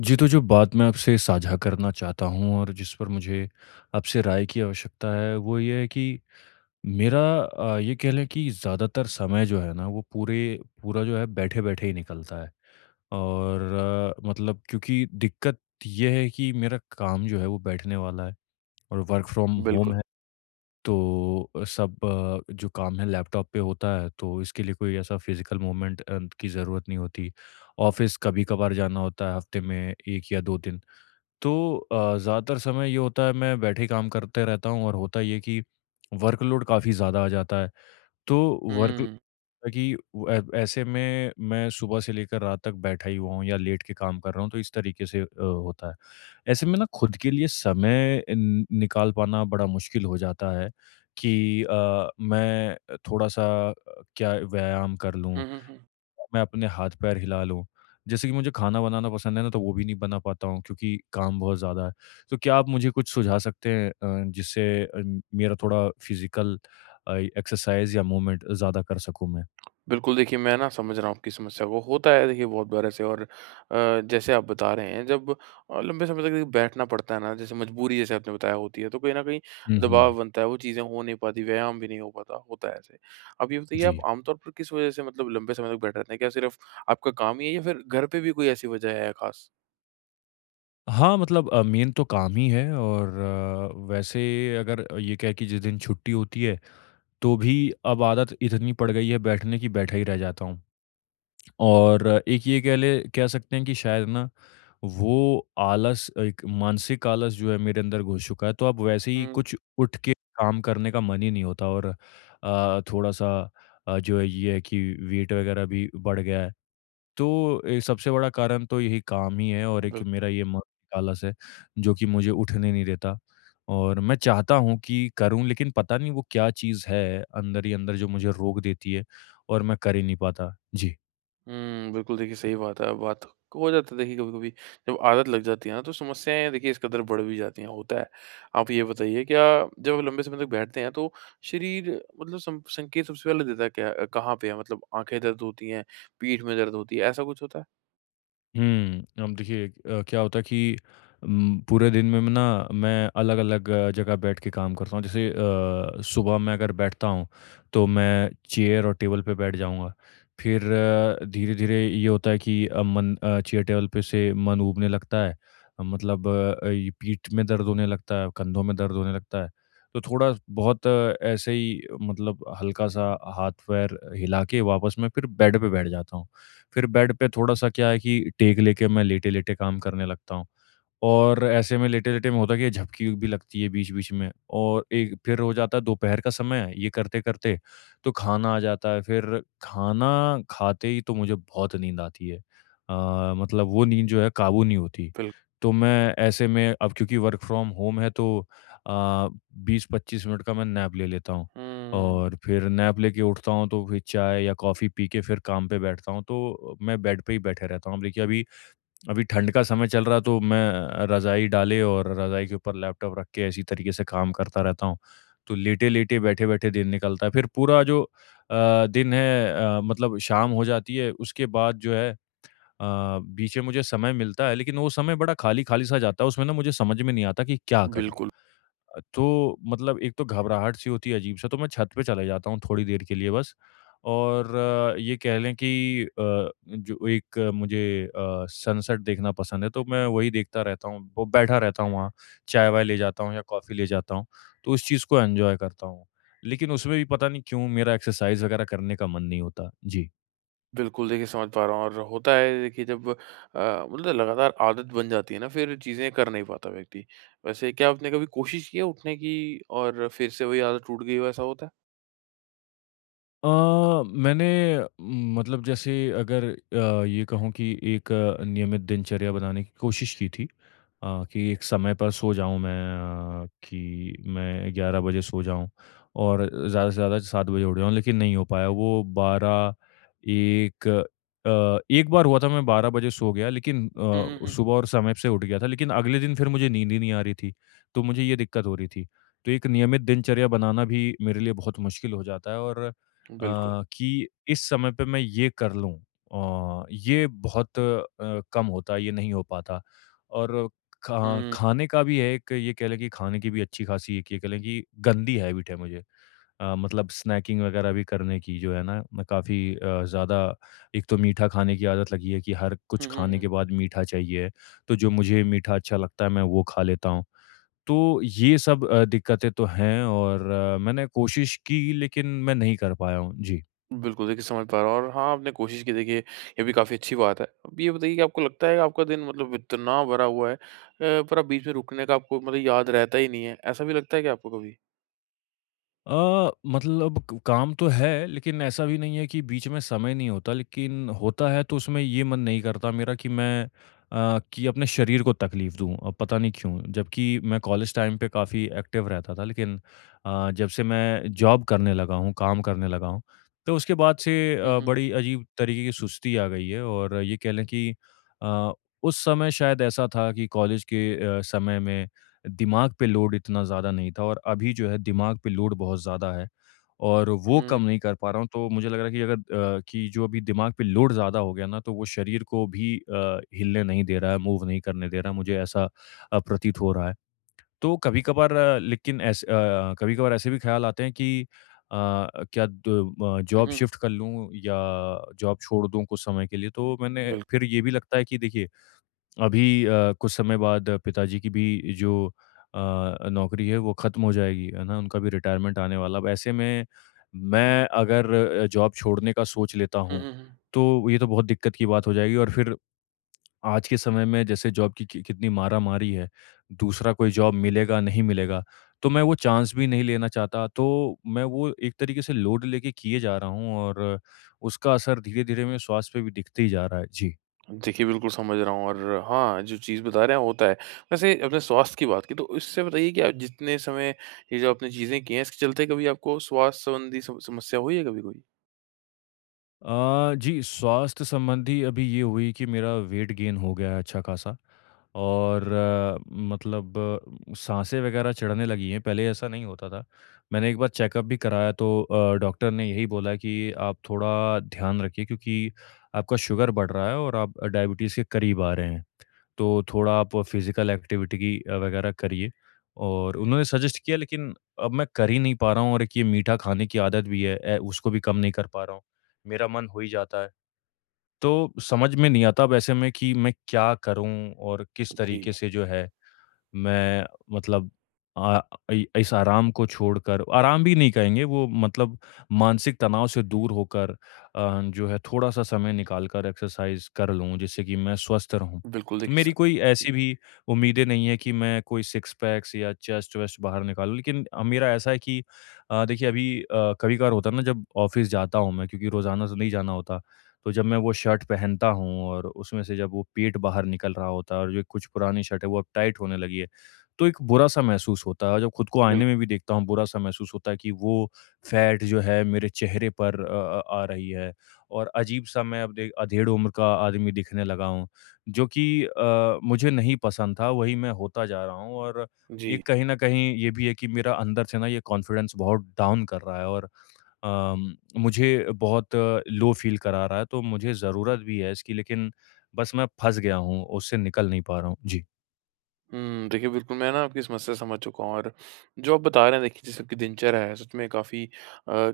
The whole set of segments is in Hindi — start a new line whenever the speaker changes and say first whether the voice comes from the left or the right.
left: जी, तो जो बात मैं आपसे साझा करना चाहता हूँ और जिस पर मुझे आपसे राय की आवश्यकता है, वो ये है कि मेरा ये कह लें कि ज़्यादातर समय जो है ना, वो पूरे पूरा जो है बैठे-बैठे ही निकलता है। और मतलब क्योंकि दिक्कत ये है कि मेरा काम जो है वो बैठने वाला है और वर्क फ्रॉम होम
right: बिल्कुल।
left: है। तो सब जो काम है लैपटॉप पे होता है तो इसके लिए कोई ऐसा फिज़िकल मूवमेंट की ज़रूरत नहीं होती। ऑफ़िस कभी-कभार जाना होता है हफ़्ते में 1 या 2 दिन। तो ज़्यादातर समय ये होता है मैं बैठे काम करते रहता हूँ और होता ये है कि वर्कलोड काफ़ी ज़्यादा आ जाता है। तो वर्क
right: हुँ।
left: कि वो ऐ ऐसे में मैं सुबह से लेकर रात तक बैठा ही हुआ हूँ या लेट के काम कर रहा हूँ, तो इस तरीके से होता है। ऐसे में ना खुद के लिए समय न निकाल पाना बड़ा मुश्किल हो जाता है कि मैं थोड़ा-सा क्या व्यायाम कर लूँ,
right: हुँ, हुँ, हुँ।
left: मैं अपने हाथ-पैर हिला लूँ। जैसे कि मुझे खाना बनाना पसंद है ना, तो वो भी नहीं बना पाता हूँ क्योंकि काम बहुत ज़्यादा है। तो क्या आप मुझे कुछ सुझा सकते हैं जिससे मेरा थोड़ा फिज़िकल एक्सरसाइज़ या मूवमेंट ज़्यादा कर सकूँ मैं?
right: बिल्कुल, देखिए मैं ना समझ रहा हूँ आपकी समस्या को। होता है देखिए बहुत बार ऐसे और जैसे आप बता रहे हैं, जब लंबे समय तक देखिए बैठना पड़ता है ना, जैसे मजबूरी जैसे आपने बताया होती है, तो कहीं न कहीं
left: हुँ,
right: दबाव
left: हुँ।
right: बनता है, वो चीज़ें हो नहीं पाती, व्यायाम भी नहीं हो पाता, होता है ऐसे। अब ये बताइए, आप
left: जी।
right: आमतौर पर किस वज़ह से मतलब लंबे समय तक बैठे रहते हैं? क्या सिर्फ़ आपका काम ही है, या फिर घर पे भी कोई ऐसी वज़ह है ख़ास?
left: हाँ, मतलब मेन तो काम ही है और वैसे अगर ये कहें कि जिस दिन छुट्टी होती है, तो भी अब आदत इतनी पड़ गई है बैठने की, बैठा ही रह जाता हूँ। और एक ये कह सकते हैं कि शायद ना, वो आलस एक मानसिक आलस जो है मेरे अंदर घुस चुका है, तो अब वैसे ही
right: हुँ।
left: कुछ उठ के काम करने का मन ही नहीं होता और थोड़ा-सा जो है ये है कि वेट वगैरह भी बढ़ गया है। तो सबसे बड़ा कारण तो यही काम ही है और एक
right: बिल्कुल।
left: मेरा ये मानसिक आलस है जो कि मुझे उठने नहीं देता और मैं चाहता हूँ कि करूँ लेकिन पता नहीं वो क्या चीज़ है अंदर ही अंदर जो मुझे रोक देती है और मैं कर ही नहीं पाता जी।
right: हुँ, बिल्कुल देखिए सही बात है, बात तो हो जाता है देखिए, कभी-कभी जब आदत लग जाती है ना, तो समस्याएँ देखिए इस कदर बढ़ भी जाती हैं, होता है। आप ये बताइए, क्या जब लंबे समय तक बैठते हैं तो शरीर मतलब सं संकेत सबसे पहले देता है क्या, कहाँ पे है? मतलब आँखें दर्द होती हैं, पीठ में दर्द होती है, ऐसा कुछ होता है?
left: हुँ। अब देखिए क्या होता है कि पूरे दिन में मैं अलग-अलग जगह बैठ के काम करता हूँ। जैसे सुबह मैं अगर बैठता हूँ, तो मैं चेयर और टेबल पे बैठ जाऊँगा। फिर धीरे-धीरे ये होता है कि मन चेयर टेबल पे से मन ऊबने लगता है। मतलब ये पीठ में दर्द होने लगता है, कंधों में दर्द होने लगता है। तो थोड़ा बहुत ऐसे ही मतलब हल्का-सा हाथ-पैर हिला के वापस मैं फिर बेड पे बैठ जाता हूँ। फिर बेड पे थोड़ा-सा क्या है कि टेक लेके मैं लेटे-लेटे काम करने लगता हूँ। और ऐसे में लेटे-लेटे में होता क्या है झपकी भी लगती है बीच-बीच में और एक फिर हो जाता है दोपहर का समय, ये करते-करते तो खाना आ जाता है। फिर खाना खाते ही तो मुझे बहुत नींद आती है। मतलब वो नींद जो है काबू नहीं होती।
right: बिल
left: तो मैं ऐसे में अब क्योंकि वर्क फ्रॉम होम है तो अ, 20-25 मिनट का मैं नैप ले लेता हूँ
right: हुँ,
left: और फिर नैप लेके उठता हूँ तो फिर चाय या कॉफ़ी पी के फिर काम पे बैठता हूँ। तो मैं बेड पे ही बैठे रहता हूँ। अब देखिए अभी अभी ठंड का समय चल रहा तो मैं रज़ाई डाले और रज़ाई के ऊपर लैपटॉप रख के इसी तरीके से काम करता रहता हूँ। तो लेटे-लेटे, बैठे-बैठे दिन निकलता है। फिर पूरा जो दिन है मतलब शाम हो जाती है उसके बाद जो है अ, बीच में मुझे समय मिलता है लेकिन वो समय बड़ा खाली-खाली सा जाता है। उसमें ना मुझे समझ में नहीं आता कि क्या करूँ?
right: बिल्कुल,
left: तो मतलब एक तो घबराहट सी होती है अजीब सा तो मैं छत पे चले जाता हूँ थोड़ी देर के लिए बस और ये कह लें कि जो एक मुझे सनसेट देखना पसंद है तो मैं वही देखता रहता हूँ वो बैठा रहता हूँ वहाँ चाय वाय ले जाता हूँ या कॉफ़ी ले जाता हूँ तो उस चीज़ को एन्जॉय करता हूँ लेकिन उसमें भी पता नहीं क्यों मेरा एक्सरसाइज वगैरह करने का मन नहीं होता जी।
right: बिल्कुल देखिए समझ पा रहा हूँ, और होता है देखिए, जब मतलब लगातार आदत बन जाती है ना, फिर चीज़ें कर नहीं पाता व्यक्ति। वैसे क्या आपने कभी कोशिश की है उठने की, और फिर से वही आदत टूट गई हो, ऐसा होता है?
left: अ, मैंने मतलब जैसे अगर ये कहूँ कि एक नियमित दिनचर्या बनाने की कोशिश की थी कि एक समय पर सो जाऊँ मैं कि मैं 11 बजे सो जाऊँ और ज़्यादा से ज़्यादा 7 बजे उठ जाऊँ लेकिन नहीं हो पाया वो 12 1। एक बार हुआ था मैं 12 बजे सो गया लेकिन
right: हुँ, हुँ, हुँ।
left: सुबह और समय से उठ गया था लेकिन अगले दिन फिर मुझे नींद ही नहीं आ रही थी, तो मुझे ये दिक्कत हो रही थी। तो एक नियमित दिनचर्या बनाना भी मेरे लिए बहुत मुश्किल हो जाता है और
right: बिल्कुल।
left: कि इस समय पे मैं ये कर लूँ ये बहुत कम होता है, ये नहीं हो पाता। और खा
right: हुँ।
left: खाने का भी है एक ये कह लें कि खाने की भी अच्छी खासी एक ये कह लें कि गंदी हैबिट है मुझे। मतलब स्नैकिंग वगैरह भी करने की जो है ना मैं काफ़ी ज़्यादा एक तो मीठा खाने की आदत लगी है कि हर कुछ
right: हुँ, हुँ,
left: खाने
right: हुँ।
left: के बाद मीठा चाहिए, तो जो मुझे मीठा अच्छा लगता है मैं वो खा लेता हूँ। तो ये सब दिक्कतें तो हैं और मैंने कोशिश की लेकिन मैं नहीं कर पाया हूँ। जी।
right: बिल्कुल, देखिए समझ पा रहा हूँ, और हाँ, आपने कोशिश की देखिए, ये भी काफ़ी अच्छी बात है। अब ये बताइए कि आपको लगता है कि आपका दिन मतलब इतना भरा हुआ है पर आप बीच में रुकने का आपको मतलब याद रहता ही नहीं है, ऐसा भी लगता है क्या आपको कभी?
left: मतलब क काम तो है, लेकिन ऐसा भी नहीं है कि बीच में समय नहीं होता, लेकिन होता है तो उसमें ये मन नहीं करता मेरा कि मैं कि अपने शरीर को तकलीफ दूँ। पता नहीं क्यों? जबकि मैं कॉलेज टाइम पे काफ़ी एक्टिव रहता था, लेकिन जब से मैं जॉब करने लगा हूँ, काम करने लगा हूँ, तो उसके बाद से
right: हुँ, हुँ।
left: बड़ी अजीब तरीके की सुस्ती आ गई है और ये कह लें कि अ, उस समय शायद ऐसा था कि कॉलेज के समय में दिमाग पे लोड इतना ज़्यादा नहीं था और अभी जो है दिमाग पे लोड बहुत ज़्यादा है और वो
right: हुँ,
left: कम नहीं कर पा रहा हूँ। तो मुझे लग रहा है कि अगर कि जो अभी दिमाग पे लोड ज़्यादा हो गया ना तो वो शरीर को भी हिलने नहीं दे रहा है, मूव नहीं करने दे रहा है, मुझे ऐसा प्रतीत हो रहा है। तो कभी-कभार लेकिन ऐसे कभी-कभार ऐसे भी ख़्याल आते हैं कि अ, क्या
right: हुँ,
left: जॉब
right: हुँ।
left: शिफ्ट कर लूँ या जॉब छोड़ दूँ कुछ समय के लिए। तो मैंने
right: बिल
left: फिर ये भी लगता है कि देखिए अभी कुछ समय बाद पिताजी की भी जो अ, नौकरी है वो ख़त्म हो जाएगी, है ना? उनका भी रिटायरमेंट आने वाला अब ऐसे में मैं अगर जॉब छोड़ने का सोच लेता
right: हुँ,
left: हूँ,
right: हुँ, हुँ।
left: तो ये तो बहुत दिक्कत की बात हो जाएगी और फिर आज के समय में जैसे जॉब की कि कितनी मारा-मारी है, दूसरा कोई जॉब मिलेगा, नहीं मिलेगा, तो मैं वो चांस भी नहीं लेना चाहता। तो मैं वो एक तरीके से लोड लेके किए जा रहा हूँ और उसका असर धीरे-धीरे मेरे स्वास्थ्य पे भी दिखते ही जा रहा है। जी।
right: देखिए बिल्कुल समझ रहा हूँ, और हाँ, जो चीज़ बता रहे हैं होता है। वैसे आपने स्वास्थ्य की बात की, तो इससे बताइए कि आप जितने समय ये जो आपने चीज़ें की हैं, इसके चलते कभी आपको स्वास्थ्य संबंधी सम समस्या हुई है कभी कोई?
left: जी, स्वास्थ्य संबंधी अभी ये हुई कि मेरा वेट गेन हो गया है अच्छा खासा और मतलब साँसें वग़ैरह चढ़ने लगी हैं, पहले ऐसा नहीं होता था। मैंने एक बार चेकअप भी कराया तो डॉक्टर ने यही बोला कि आप थोड़ा ध्यान रखिए क्योंकि आपका शुगर बढ़ रहा है और आप डायबिटीज़ के करीब आ रहे हैं। तो थोड़ा आप फिज़िकल एक्टिविटी की वगैरह करिए और उन्होंने सजेस्ट किया लेकिन अब मैं कर ही नहीं पा रहा हूँ और एक ये मीठा खाने की आदत भी है उसको भी कम नहीं कर पा रहा हूँ। मेरा मन हो ही जाता है। तो समझ में नहीं आता अब ऐसे में कि मैं क्या करूँ और किस
right: जी।
left: तरीके से जो है मैं मतलब अ, इ इस आराम को छोड़कर आराम भी नहीं कहेंगे वो मतलब मानसिक तनाव से दूर होकर जो है थोड़ा-सा समय निकाल कर एक्सरसाइज़ कर लूँ, जिससे कि मैं स्वस्थ रहूँ।
right: बिल्कुल देखिए
left: मेरी
right: स
left: कोई
right: जी,
left: ऐसी भी उम्मीदें नहीं है कि मैं कोई सिक्स पैक्स या चेस्ट-वेस्ट बाहर निकालूँ, लेकिन मेरा ऐसा है कि देखिए अभी कभी-कभार होता है ना जब ऑफ़िस जाता हूँ मैं क्योंकि रोज़ाना तो नहीं जाना होता। तो जब मैं वो शर्ट पहनता हूँ और उसमें से जब वो पेट बाहर निकल रहा होता है और जो कुछ पुरानी शर्ट है वो अब टाइट होने लगी है, तो एक बुरा-सा महसूस होता है और जब खुद को आईने
right: बिल्कुल।
left: में भी देखता हूँ, बुरा-सा महसूस होता है कि वो फैट जो है मेरे चेहरे पर आ रही है और अजीब-सा मैं अब दे अधेड़ उम्र का आदमी दिखने लगा हूँ, जो कि मुझे नहीं पसंद था, वही मैं होता जा रहा हूँ और ये
right: जी।
left: कहीं न कहीं ये भी है कि मेरा अंदर से ना ये कॉन्फिडेंस बहुत डाउन कर रहा है और अम, मुझे बहुत लो फ़ील करा रहा है, तो मुझे ज़रूरत भी है इसकी लेकिन बस मैं फँस गया हूँ, उससे निकल नहीं पा रहा हूँ। जी।
right: हुँ, देखिए बिल्कुल, मैं ना आपकी समस्या समझ चुका हूँ, और जो आप बता रहे हैं देखिए, जैसे आपकी दिनचर्या है सच में काफ़ी,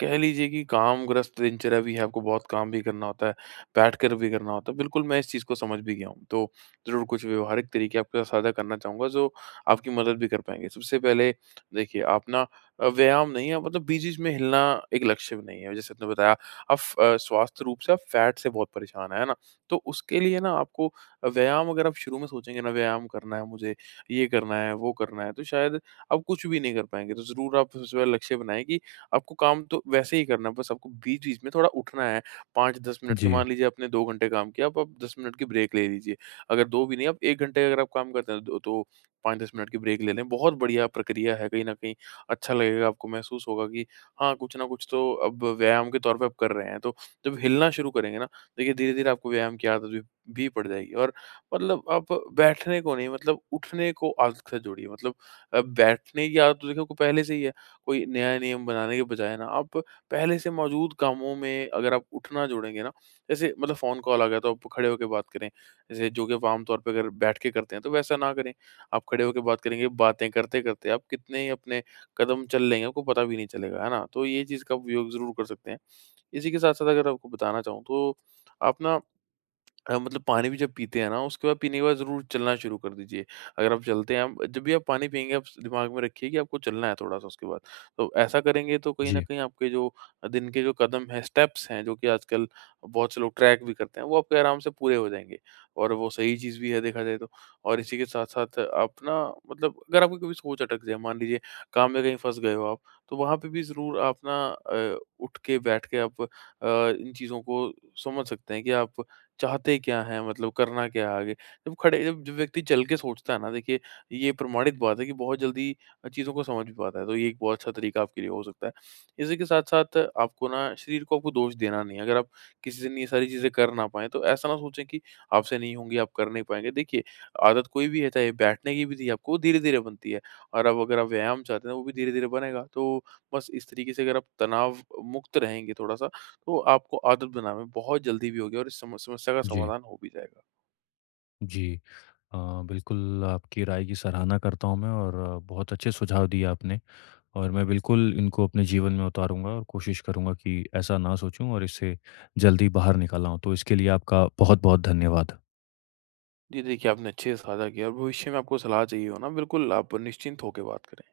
right: कह लीजिए कि कामग्रस्त दिनचर्या भी है, आपको बहुत काम भी करना होता है, बैठकर भी करना होता है। बिल्कुल, मैं इस चीज़ को समझ भी गया हूँ। तो ज़रूर कुछ व्यवहारिक तरीके आपके साथ साझा करना चाहूँगा, जो आपकी मदद भी कर पाएँगे। सबसे पहले देखिए, आप ना व्यायाम नहीं है, मतलब बीच-बीच में हिलना एक लक्ष्य भी नहीं है। जैसे आपने बताया, आप स्वास्थ्य रूप से आप फैट से बहुत परेशान हैं, है ना? तो उसके लिए ना, आपको व्यायाम अगर आप शुरू में सोचेंगे ना, व्यायाम करना है मुझे, ये करना है, वो करना है, तो शायद आप कुछ भी नहीं कर पाएँगे। तो ज़रूर आप सबसे पहले लक्ष्य बनाएँ कि आपको काम तो वैसे ही करना है, बस आपको बीच-बीच में थोड़ा उठना है। 5-10 मिनट के,
left: जी,
right: मान लीजिए आपने 2 घंटे काम किया, अब आप 10 मिनट की ब्रेक ले लीजिए। अगर 2 भी नहीं, आप 1 घंटे अगर आप काम करते हैं, तो 5-10 मिनट की ब्रेक ले लें, बहुत बढ़िया प्रक्रिया है। कहीं न कहीं अच्छा लगेगा, आपको महसूस होगा कि हाँ, कुछ ना कुछ तो अब व्यायाम के तौर पे आप कर रहे हैं। तो जब हिलना शुरू करेंगे ना, देखिए धीरे-धीरे आपको व्यायाम की आदत भी पड़ जाएगी। और मतलब, आप बैठने को नहीं मतलब उठने को आदत से जोड़िए। मतलब, बैठने की आदत तो देखिए आपको पहले से ही है। कोई नया नियम बनाने के बजाय ना, आप पहले से मौजूद कामों में अगर आप उठना जोड़ेंगे ना, जैसे मतलब फ़ोन कॉल आ गया तो आप खड़े होके बात करें। जैसे जो कि आप आम तौर पे अगर बैठ के करते हैं, तो वैसा ना करें। आप खड़े होके बात करेंगे, बातें करते-करते आप कितने ही अपने कदम चल लेंगे, आपको पता भी नहीं चलेगा, है ना? तो ये चीज़ का उपयोग ज़रूर कर सकते हैं। इसी के साथ-साथ अगर आपको बताना चाहूँ, तो आप ना मतलब पानी भी जब पीते हैं ना, उसके बाद, पीने के बाद ज़रूर चलना शुरू कर दीजिए। अगर आप चलते हैं, आप जब भी आप पानी पिएँगे, आप स दिमाग में रखिए कि आपको चलना है थोड़ा-सा उसके बाद। तो ऐसा करेंगे तो कहीं न
left: जी,
right: कहीं आपके जो दिन के जो कदम हैं, स्टेप्स हैं, जो कि आजकल बहुत से लोग ट्रैक भी करते हैं, वो आपके आराम से पूरे हो जाएँगे। और वो सही चीज़ भी है, देखा जाए तो। और इसी के साथ-साथ आप ना, मतलब अगर आपकी कभी सोच अटक जाए, मान लीजिए काम में कहीं फँस गए हो आप, तो वहाँ पे भी ज़रूर आप ना, उठ के बैठ के आप इन चीज़ों को समझ सकते हैं कि आप चाहते क्या हैं, मतलब करना क्या है आगे। जब खड़े जब जब व्यक्ति चल के सोचता है ना, देखिए ये प्रमाणित बात है कि बहुत जल्दी चीज़ों को समझ भी पाता है, तो ये एक बहुत अच्छा तरीका आपके लिए हो सकता है। इसी के साथ-साथ आपको ना, शरीर को आपको दोष देना नहीं है। अगर आप किसी दिन ये सारी चीज़ें कर ना पाएँ, तो ऐसा ना सोचें कि आपसे नहीं होंगी, आप कर नहीं पाएँगे। देखिए आदत कोई भी है, चाहे बैठने की भी थी आपको, वो धीरे-धीरे बनती है, और अब अगर आप व्यायाम चाहते हैं, वो भी धीरे-धीरे बनेगा। तो बस इस तरीके से अगर आप तनाव मुक्त रहेंगे थोड़ा-सा, तो आपको आदत बनाने में बहुत जल्दी भी होगी, और इस सम समस्या का
left: जी,
right: समाधान हो भी जाएगा।
left: जी। अ, बिल्कुल आपकी राय की सराहना करता हूँ मैं और बहुत अच्छे सुझाव दिए आपने और मैं बिल्कुल इनको अपने जीवन में उतारूँगा और कोशिश करूँगा कि ऐसा ना सोचूँ और इससे जल्दी बाहर निकल आऊँ। तो इसके लिए आपका बहुत-बहुत धन्यवाद।
right: जी, देखिए आपने अच्छे से साझा किया, और भविष्य में आपको सलाह चाहिए हो ना, बिल्कुल आप निश्चिंत होके बात करें।